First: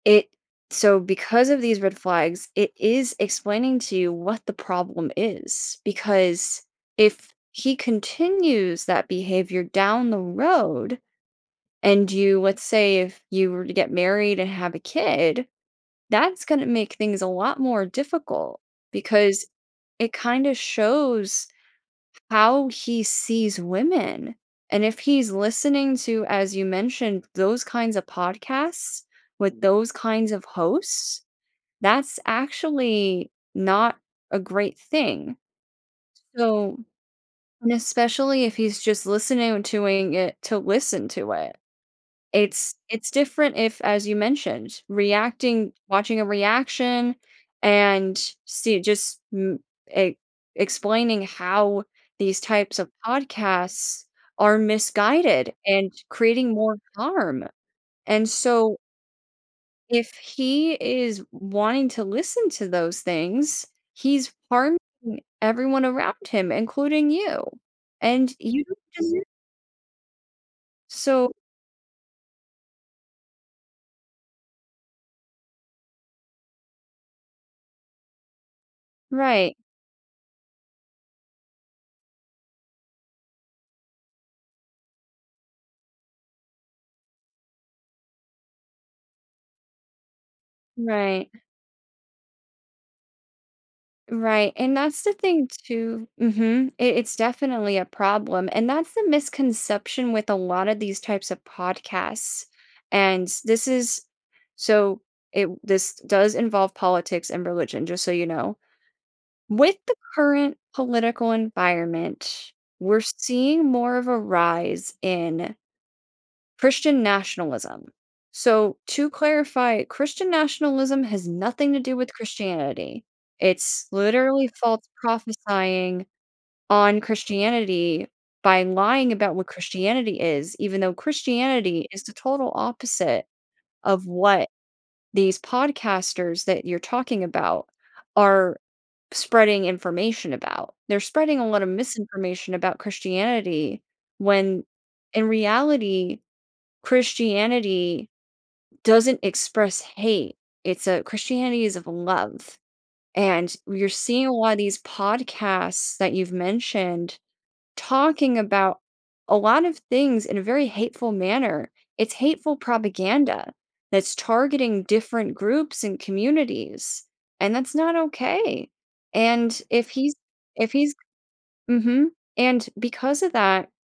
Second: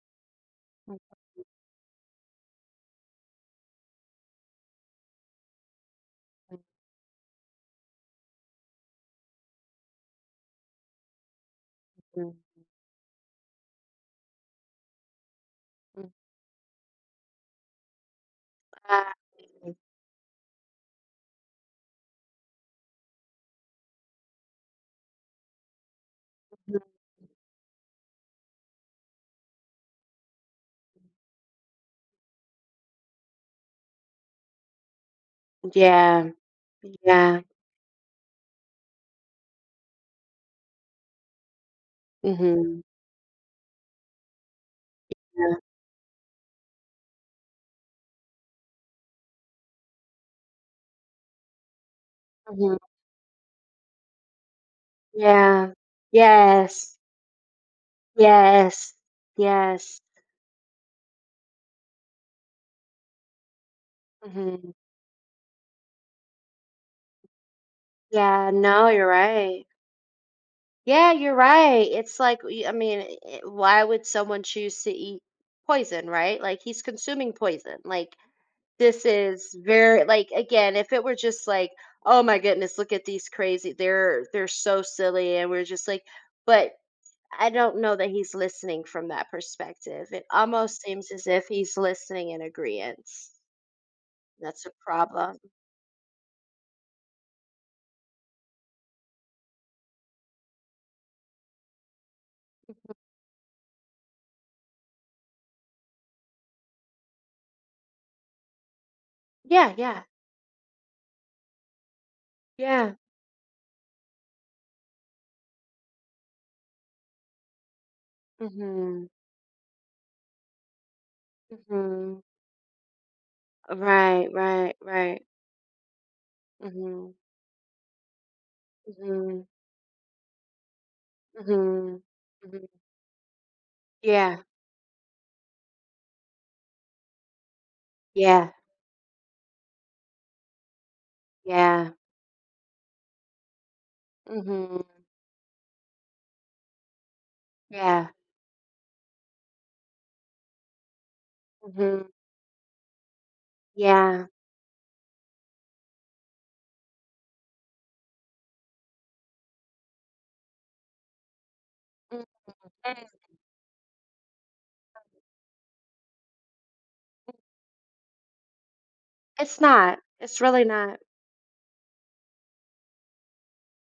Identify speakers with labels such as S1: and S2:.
S1: It so,
S2: [unintelligible]
S1: because of these red flags, it is explaining to you what the problem is. Because if he continues that behavior down the road and you let's
S2: [unintelligible]
S1: say, if you were to get married and have a kid,
S2: Mm.
S1: that's gonna make things a lot more difficult because
S2: [unintelligible]
S1: it kinda shows how he sees women. And if he's listening to, as you mentioned,
S2: [unintelligible]
S1: those kinds of podcasts with those kinds of hosts, that's actually not a great thing.
S2: Yeah.
S1: So
S2: Yeah.
S1: and especially if he's just listening doing it to listen to it. It's
S2: Mhm.
S1: it's different if, as you mentioned,
S2: Yeah.
S1: reacting watching a reaction and see just m e explaining how these
S2: Mhm.
S1: types of podcasts are misguided
S2: Yeah.
S1: and creating more
S2: Yes.
S1: harm. And, so
S2: Yes. Yes.
S1: if he is wanting to listen to those things, he's
S2: Mhm.
S1: harming everyone around him, including you. And
S2: Yeah.
S1: you.
S2: No, you're
S1: [unintelligible]
S2: right. Yeah,
S1: So
S2: you're right. It's like, y I mean, e e why would someone choose to eat poison, right? Like, he's consuming poison. Like, this is
S1: Right.
S2: ver like, again, if it were just like, "Oh, my goodness, look at these crazy they're they're so silly." And we're just like but I don't know that he's listening from that perspective. It almost seems as
S1: Right.
S2: if he's listening in agreeance.
S1: Right,
S2: That's a
S1: and that's the
S2: problem.
S1: thing too Mhm. I it's definitely a problem and that's the misconception with a lot of these types of podcasts.
S2: [unintelligible]
S1: And this is so, it this does involve politics and religion, just so you know.
S2: Yeah,
S1: With the
S2: yeah.
S1: current political environment,
S2: Yeah.
S1: we're seeing more of a rise in Christian nationalism. So,
S2: Mhm.
S1: to clarify, Christian nationalism has nothing to do with
S2: Mhm.
S1: Christianity, it's
S2: Right,
S1: literally
S2: right,
S1: false
S2: right.
S1: prophesying on
S2: Mhm.
S1: Christianity by lying about
S2: Mhm.
S1: what Christianity is, even though Christianity
S2: Mhm.
S1: is the total
S2: Mhm.
S1: opposite of
S2: Yeah.
S1: what these podcasters that you're talking about
S2: Yeah.
S1: are spreading information about. They're spreading a lot of
S2: Yeah.
S1: misinformation about Christianity when
S2: Mhm.
S1: in reality, Christianity
S2: Yeah.
S1: doesn't express hate. It's a Christianity is of
S2: Mhm.
S1: love. And you're seeing
S2: Yeah.
S1: a lot of these podcasts that you've mentioned talking about a lot of things in a very hateful manner, it's hateful
S2: [unintelligible]
S1: propaganda that's targeting
S2: [unintelligible]
S1: different groups and communities,
S2: [unintelligible]
S1: and that's not okay.
S2: It's
S1: And if
S2: not.
S1: he's
S2: It's really
S1: if he's
S2: not.
S1: mhm. And because of that